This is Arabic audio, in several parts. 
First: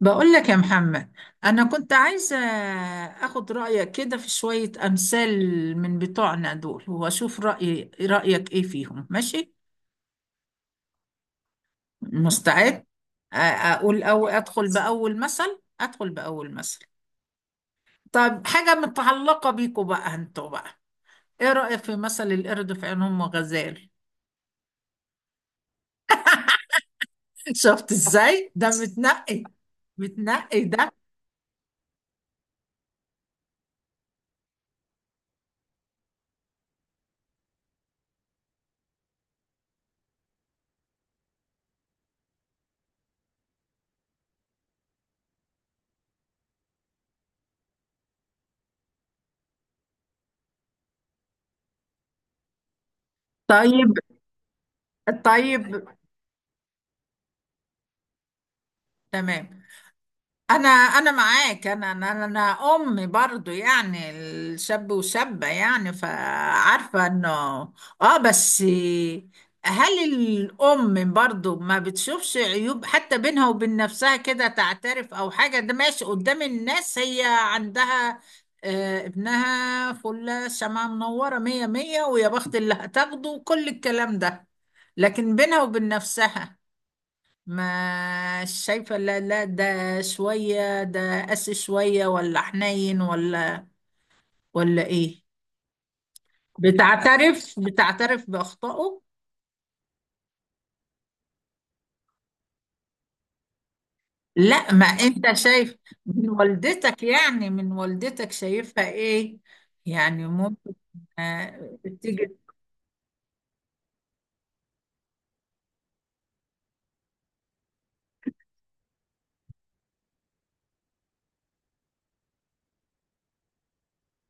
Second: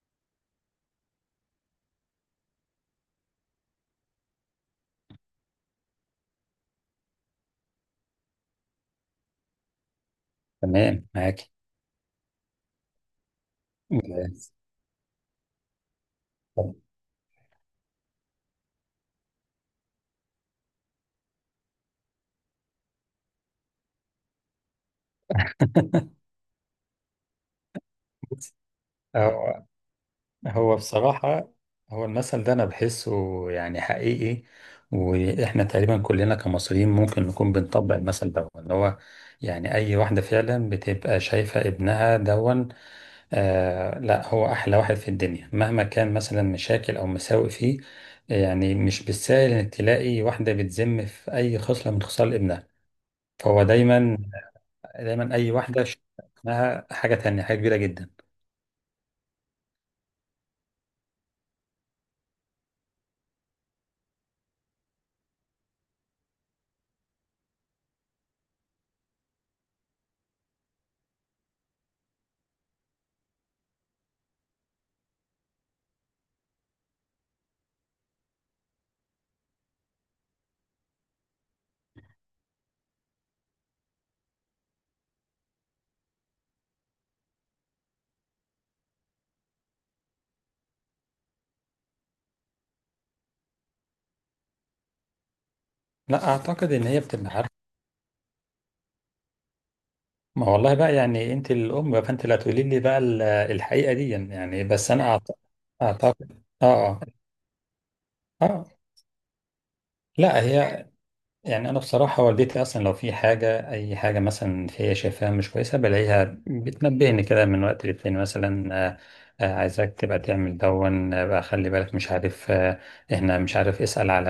بقول لك يا محمد، أنا كنت عايزة أخد رأيك كده في شوية أمثال من بتوعنا دول، وأشوف رأيك إيه فيهم. ماشي، تمام معاك. مستعد؟ أقول، أو جاهز. أدخل بأول مثل أدخل بأول طب مثل طب، حاجة متعلقة بيكوا بقى، أنتوا بقى. إيه رأيك في مثل القرد في عين أم غزال؟ شفت إزاي بص، ده متنقي هو متنقي هو ده. بصراحة، هو المثل ده أنا بحسه يعني حقيقي، وإحنا تقريبا كلنا كمصريين ممكن نكون بنطبق المثل ده اللي هو يعني أي واحدة فعلا بتبقى شايفة ابنها دون. لا، هو أحلى واحد في الدنيا مهما كان مثلا مشاكل أو مساوئ فيه. يعني مش بالسهل إنك تلاقي واحدة بتذم في أي خصلة من خصال ابنها. فهو طيب، دايما أي واحدة طيب، شايفة ابنها حاجة تانية، حاجة كبيرة جدا. تمام. انا معاك. انا انا انا أنا برضو يعني الشاب وشابة، يعني فعارفة انه. اه، بس هل الام برضو ما بتشوفش عيوب، حتى بينها وبين نفسها كده تعترف او حاجة؟ ده ماشي قدام الناس، هي عندها آه، ابنها فلة، شمعة منورة، مية مية، ويا بخت اللي هتاخده، وكل الكلام ده. لكن بينها وبين نفسها ما شايفة؟ لا لا، ده شوية، ده قاسي شوية، ولا حنين، ولا ايه؟ لا، اعتقد ان هي بتبقى عارفه. بتعترف بأخطائه. ما والله بقى، يعني انت الام بقى، فانت اللي هتقولي لي بقى الحقيقه دي، يعني لا، ما بس انا انت شايف من اعتقد. اه، اه، والدتك، يعني من والدتك اه. شايفها ايه؟ يعني لا ممكن هي، يعني انا بصراحه بتيجي. والدتي اصلا لو في حاجه، اي حاجه مثلا هي شايفاها مش كويسه بلاقيها بتنبهني كده من وقت للتاني. مثلا آه، عايزاك تبقى تعمل دون. بقى خلي بالك، مش عارف. احنا، مش عارف، اسال على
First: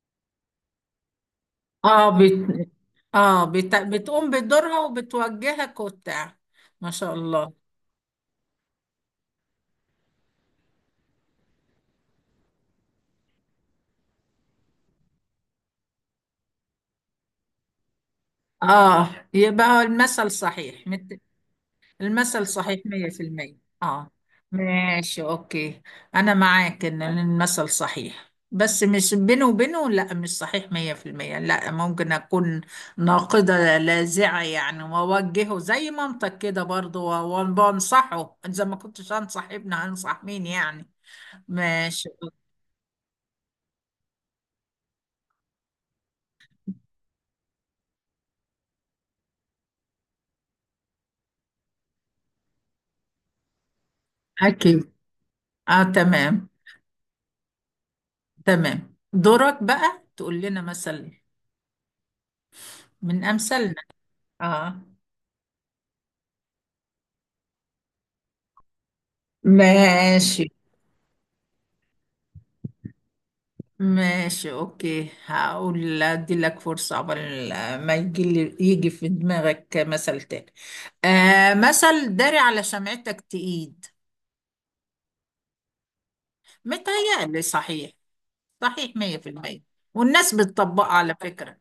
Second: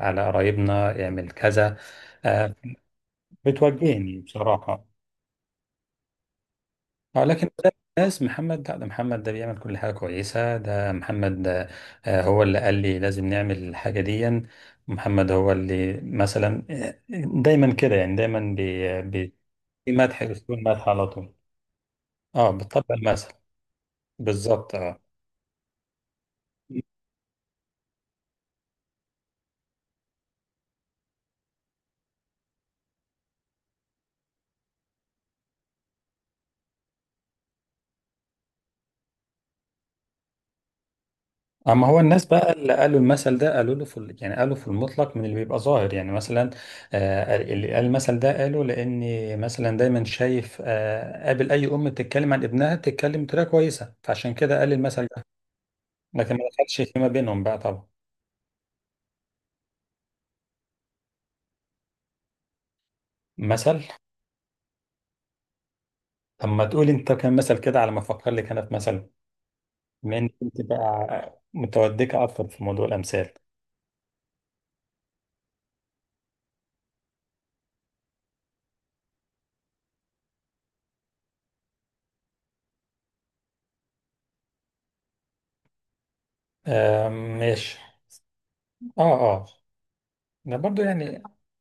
على قرايبنا، اعمل كذا. اه آه. بت... بتوجهني بتقوم بدورها بصراحه. وبتوجهك وبتاع. ما شاء اه، لكن الله. ده الناس محمد، لا ده محمد، ده بيعمل كل حاجة كويسة، ده محمد ده. هو اللي قال لي لازم نعمل الحاجة دي. محمد هو اللي مثلا، دايما كده، يعني دايما بي اه، بي يبقى هو في مدح، المثل أسلوب صحيح مدح على مت... طول. المثل اه، صحيح بتطبق المثل 100%. اه، بالظبط. اه. ماشي اوكي. انا معاك ان المثل صحيح، بس مش بينه وبينه. لا، مش صحيح 100%. لا، ممكن اكون ناقدة لاذعة يعني، واوجهه زي منطق كده برضه، وانصحه. اذا ما كنتش انصح ابني هنصح مين يعني؟ اما هو ماشي. الناس بقى اللي قالوا المثل ده قالوا له في يعني قالوا في المطلق من اللي بيبقى ظاهر. يعني مثلا اللي قال المثل ده قالوا لاني مثلا دايما شايف، قابل اي ام بتتكلم عن ابنها تتكلم بطريقه كويسه، فعشان كده قال اكيد، المثل ده. اه، لكن ما تمام. دخلش فيما بينهم بقى طبعا. تمام، دورك بقى تقول لنا مثل من امثالنا. مثل؟ اه، طب ما تقول انت كان مثل كده على ما افكر لك انا في مثل، بما انك ماشي، انت بقى متودكه اكتر في موضوع الامثال. ماشي اوكي. هقول، ادي لك فرصة قبل ما يجي في دماغك مثل تاني. آه، مثل داري على شمعتك تقيد. متهيألي ماشي. صحيح. صحيح اه، مية في اه. المية، والناس ده برضو بتطبقها على يعني، فكرة.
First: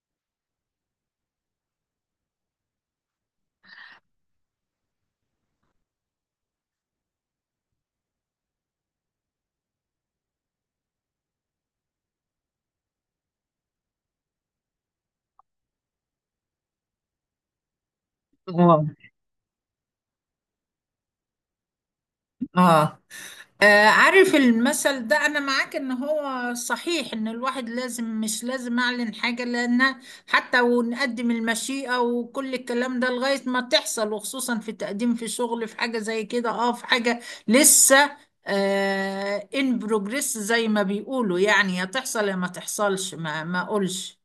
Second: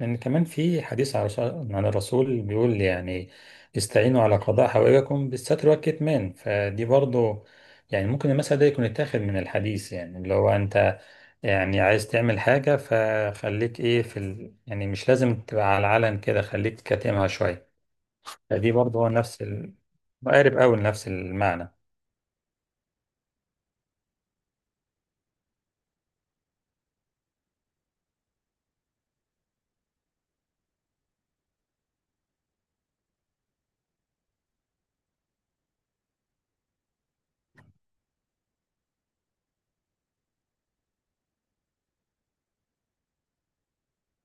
لأن كمان في حديث عن الرسول، عن الرسول بيقول يعني استعينوا على قضاء حوائجكم بالستر والكتمان. فدي برضو يعني ممكن المثل ده يكون اتاخد من الحديث، يعني اللي هو أنت يعني عايز تعمل حاجة فخليك إيه في ال... يعني مش لازم تبقى على العلن كده، خليك كاتمها شوية. فدي اه، برضو هو نفس ال... مقارب أوي لنفس المعنى. اه. آه، عارف المثل ده، انا معاك ان هو صحيح، ان الواحد لازم، مش لازم اعلن حاجة، لان حتى ونقدم المشيئة وكل الكلام ده لغاية ما تحصل. وخصوصا في تقديم، في شغل، في حاجة زي كده، اه، في حاجة لسه ان بروجريس زي ما بيقولوا يعني. يا تحصل يا ما تحصلش، ما اقولش.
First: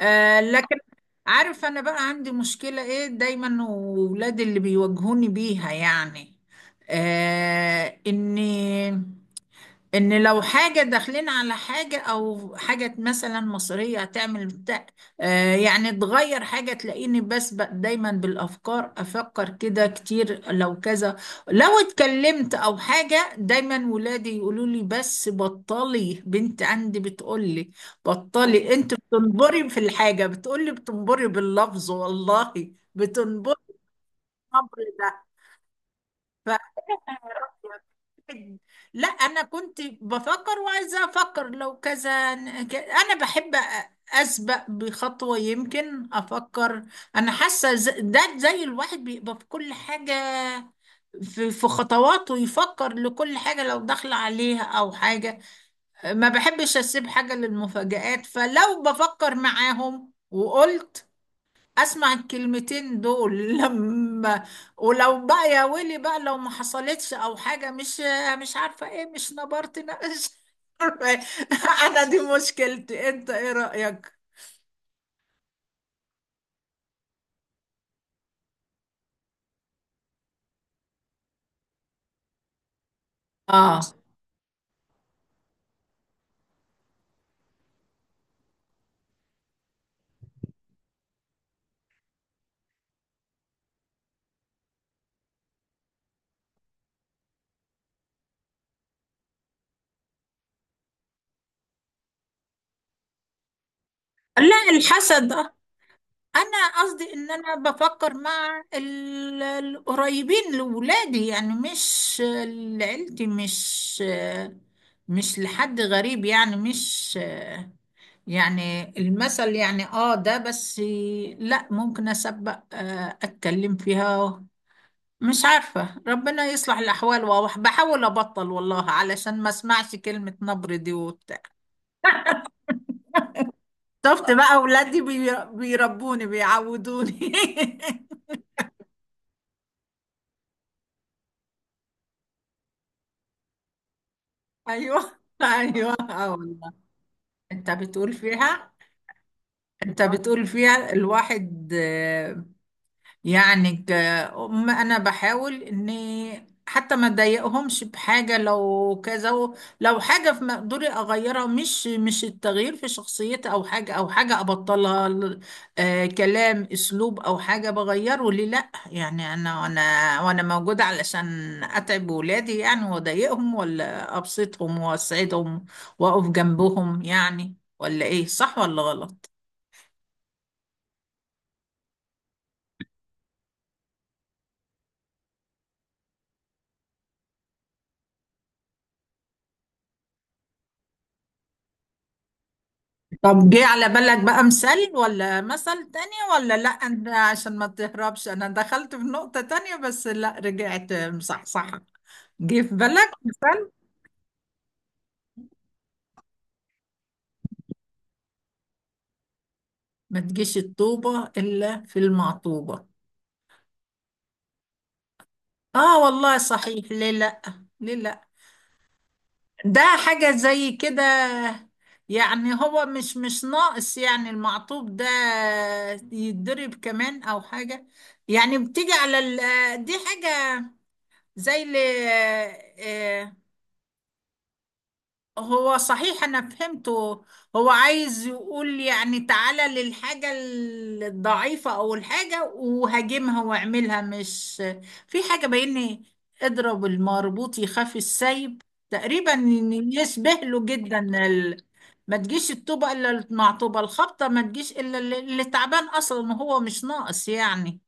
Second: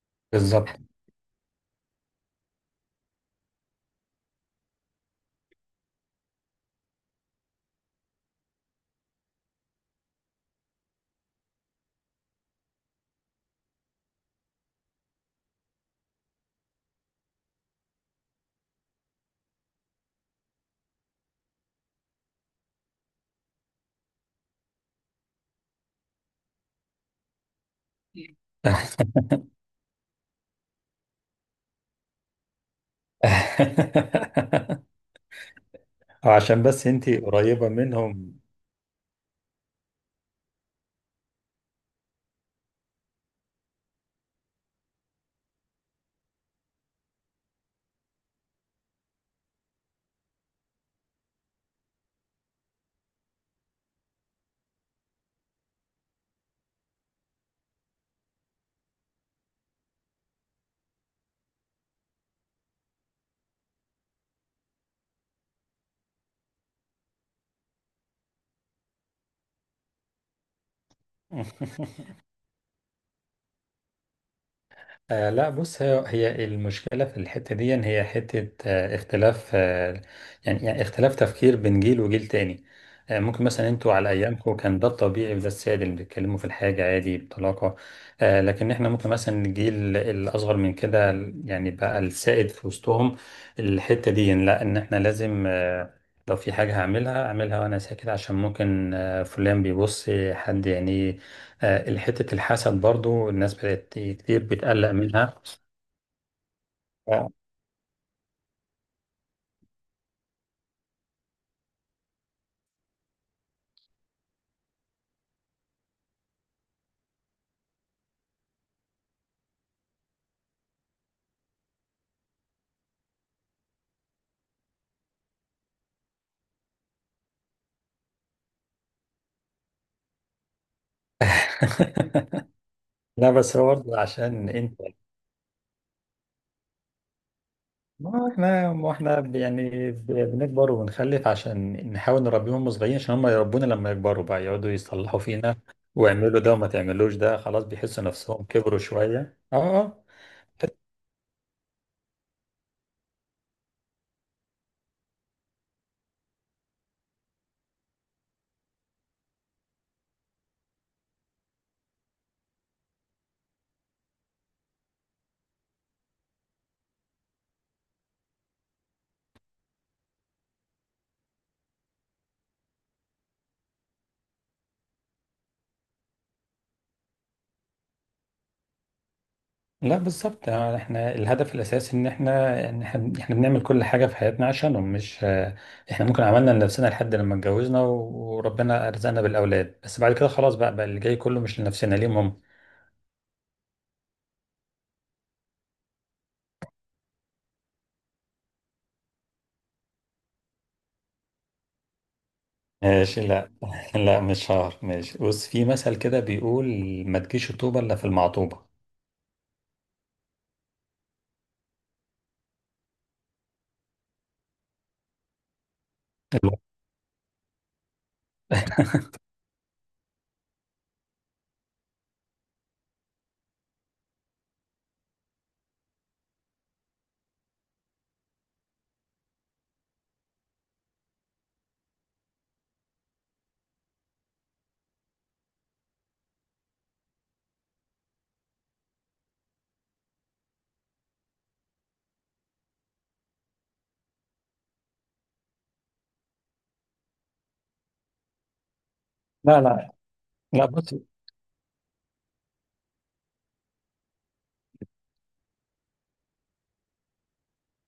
آه، لكن بالظبط. عارف، انا بقى عندي مشكلة ايه دايما، وولادي اللي بيواجهوني بيها يعني. آه اني ان لو حاجة داخلين على حاجة، او حاجة مثلا مصرية هتعمل بتاع، يعني تغير حاجة، تلاقيني بسبق دايما بالافكار. افكر كده كتير لو كذا، لو اتكلمت او حاجة. دايما ولادي يقولوا لي بس بطلي. بنت عندي بتقول لي، بطلي انت بتنبري في الحاجة. بتقول لي بتنبري باللفظ والله، بتنبري الامر ده. وعشان بس أنت قريبة منهم. لا، انا كنت بفكر، وعايزه افكر لو كذا. انا بحب اسبق بخطوه، يمكن افكر. انا حاسه ده زي الواحد بيبقى في كل حاجه، في خطواته يفكر لكل حاجه لو داخل عليها او حاجه. ما بحبش اسيب حاجه للمفاجآت. فلو بفكر معاهم وقلت، اسمع الكلمتين دول لما، ولو بقى يا ويلي بقى لو ما حصلتش او حاجه، مش عارفه ايه، مش نبرت، نقش. انا دي مشكلتي، انت ايه رايك؟ آه لا بص، هي المشكلة في الحتة دي إن هي حتة اختلاف. يعني اختلاف تفكير بين جيل وجيل تاني. آه، ممكن مثلا اه انتوا على أيامكم كان ده الطبيعي وده السائد، اللي بيتكلموا في الحاجة عادي بطلاقة. آه، لكن احنا ممكن مثلا الجيل الأصغر من كده يعني بقى السائد في وسطهم الحتة دي، إن لا، إن احنا لازم لو في حاجة هعملها أعملها وأنا ساكت، عشان ممكن فلان بيبص، حد يعني. آه، حتة الحسد برضو الناس بدأت كتير لا، بتقلق الحسد منها. آه. انا قصدي ف- ان انا بفكر مع القريبين لولادي يعني، مش لعيلتي، مش لحد غريب يعني، مش يعني المثل يعني. اه، ده بس. لا، ممكن اسبق اتكلم فيها. مش عارفة، ربنا يصلح الأحوال. وبحاول أبطل والله علشان ما اسمعش كلمة نبر دي وبتاع. لا بس هو برضه شفت عشان بقى انت، أولادي بيربوني، بيعودوني. ما احنا يعني بنكبر وبنخلف عشان نحاول نربيهم هم صغيرين، عشان هم يربونا لما يكبروا بقى، يقعدوا أيوه، يصلحوا فينا أيوه، آه واعملوا ده وما والله. تعملوش ده، خلاص أنت بيحسوا بتقول نفسهم فيها كبروا شوية. اه، أنت اه. بتقول فيها الواحد يعني، انا بحاول اني حتى ما اضايقهمش بحاجه، لو كذا لو حاجه في مقدوري اغيرها. مش التغيير في شخصيتي او حاجه ابطلها كلام، اسلوب او حاجه، بغيره. ليه لا يعني؟ انا وانا وانا موجوده علشان اتعب ولادي يعني واضايقهم؟ ولا ابسطهم واسعدهم، واقف جنبهم يعني؟ ولا ايه؟ صح ولا غلط؟ لا بالظبط، يعني احنا الهدف الاساسي ان احنا ان احنا بنعمل كل حاجه في حياتنا عشانهم، مش احنا ممكن عملنا لنفسنا لحد لما اتجوزنا وربنا ارزقنا بالاولاد، بس بعد كده خلاص بقى، اللي جاي كله مش لنفسنا، ليهم هم. طب، جه على بالك بقى مثال ولا مثل تاني؟ ولا لا، انت عشان ما تهربش. انا دخلت في نقطة تانية، بس لا، رجعت مصحصحة. جه في بالك ماشي لا. مثال؟ لا مش شهر، ماشي بص، في مثل كده بيقول: ما تجيش الطوبه الا في المعطوبه. ما تجيش الطوبة الا في المعطوبة. اه والله صحيح، ليه لا، ليه لا. ده حاجة زي كده، يعني هو مش ناقص يعني المعطوب ده يتضرب كمان او حاجة. يعني بتيجي على دي حاجة زي اللي، هو صحيح انا فهمته. هو عايز يقول يعني، تعالى للحاجة الضعيفة او الحاجة وهاجمها واعملها. مش في حاجة، بين اضرب المربوط يخاف السيب، تقريبا لا إن لا يشبه له لا بص. جدا. ال... ما تجيش الطوبة الا مع طوبة الخبطة. ما تجيش الا اللي تعبان اصلا، وهو مش ناقص يعني.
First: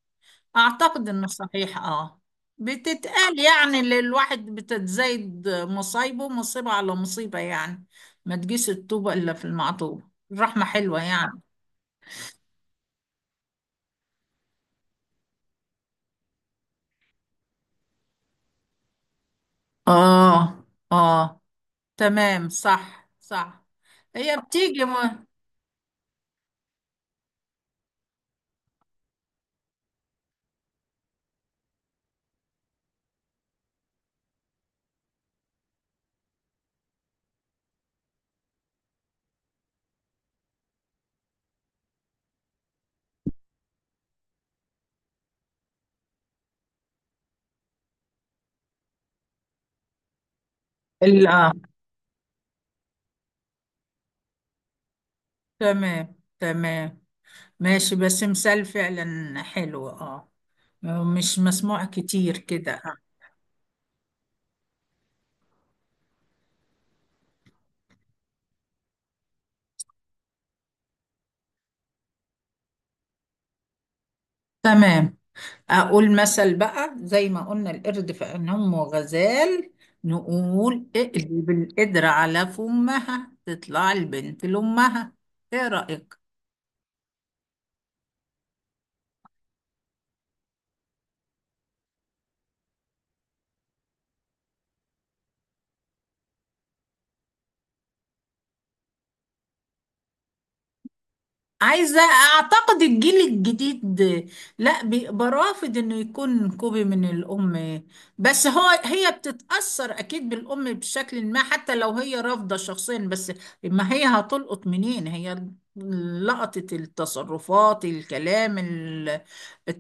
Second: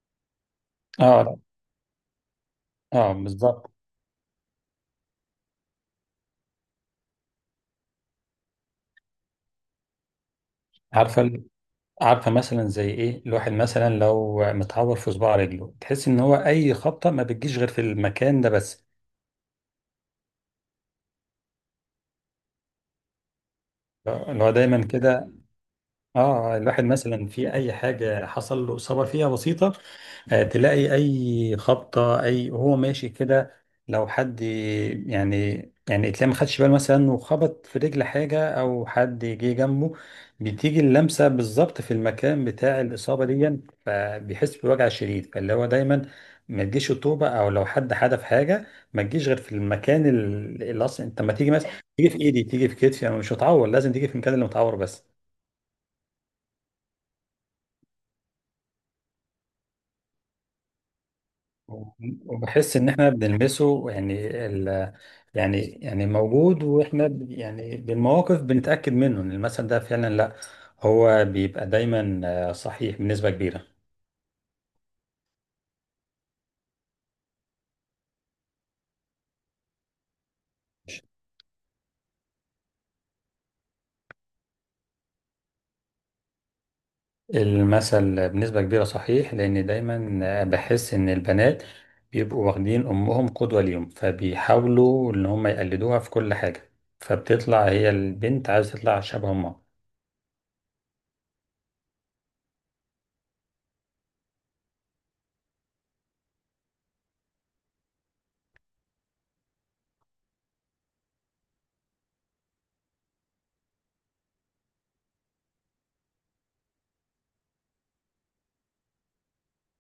أعتقد اه إنه لا. صحيح. اه بتتقال بالظبط. يعني اللي الواحد بتتزايد مصايبه، مصيبة على مصيبة يعني. ما تجيش الطوبة إلا في المعطوبة. الرحمة حلوة عارفه يعني. عارفه مثلا زي ايه، الواحد مثلا لو متعور في صباع رجله، تحس ان هو اي خبطه ما بتجيش غير في المكان ده بس. آه، آه، تمام، صح، صح. هي اللي هو دايما بتيجي كده. اه، الواحد مثلا في اي حاجه حصل له اصابه فيها بسيطه، آه، تلاقي اي خبطه، اي هو ماشي كده، لو حد يعني يعني تلاقي ما خدش باله مثلا وخبط في رجل حاجه او حد جه جنبه، بتيجي اللمسه بالظبط في المكان بتاع الاصابه دي، فبيحس بوجع شديد. فاللي هو دايما ما تجيش الطوبه، او لو حد حدف حاجه ما تجيش غير في المكان اللي اصلا، انت لما تيجي آه، مثلا تيجي في ايدي، تيجي في كتفي، انا مش هتعور، لازم تيجي في المكان اللي متعور بس. تمام، تمام، ماشي. بس مثال فعلا حلو. مش مسموع كتير كده وبحس ان آه. احنا بنلمسه، يعني ال يعني موجود، واحنا يعني بالمواقف بنتأكد منه ان المثل ده فعلا لا، هو بيبقى دايما صحيح بنسبة كبيرة. تمام. أقول مثل بقى، زي ما قلنا القرد في عين أمه غزال، نقول اقلب القدرة على فمها تطلع البنت لأمها. إيه رأيك؟ المثل بنسبة كبيرة صحيح، لان دايما بحس ان البنات بيبقوا واخدين امهم قدوة ليهم، فبيحاولوا ان هم يقلدوها في كل حاجة، فبتطلع هي البنت عايزة تطلع شبه امها. أعتقد الجيل الجديد لا، بيبقى رافض إنه يكون كوبي من الأم. بس هي بتتأثر أكيد بالأم بشكل ما، حتى لو هي رافضة شخصيا. بس ما هي هتلقط منين؟ هي لقطت التصرفات، الكلام،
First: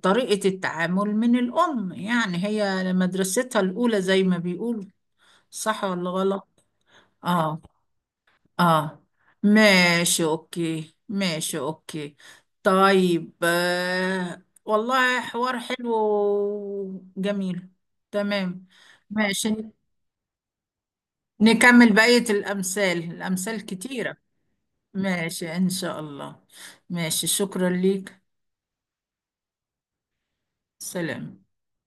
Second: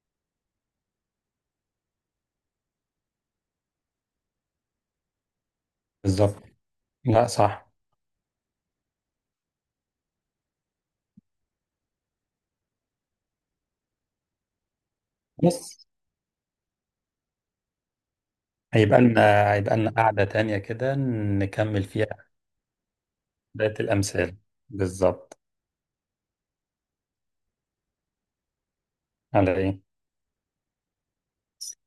طريقة التعامل من الأم يعني. هي مدرستها الأولى زي ما بيقولوا. صح ولا بالظبط. غلط؟ لا آه، صح. اه، ماشي اوكي، ماشي اوكي. طيب، آه والله، حوار بس حلو وجميل. تمام، هيبقى لنا، ماشي، هيبقى لنا قعدة تانية كده نكمل نكمل بقية فيها الأمثال. الأمثال بقية كتيرة. الأمثال. بالظبط. ماشي إن شاء الله. ماشي، شكرا ليك. على إيه. سلام.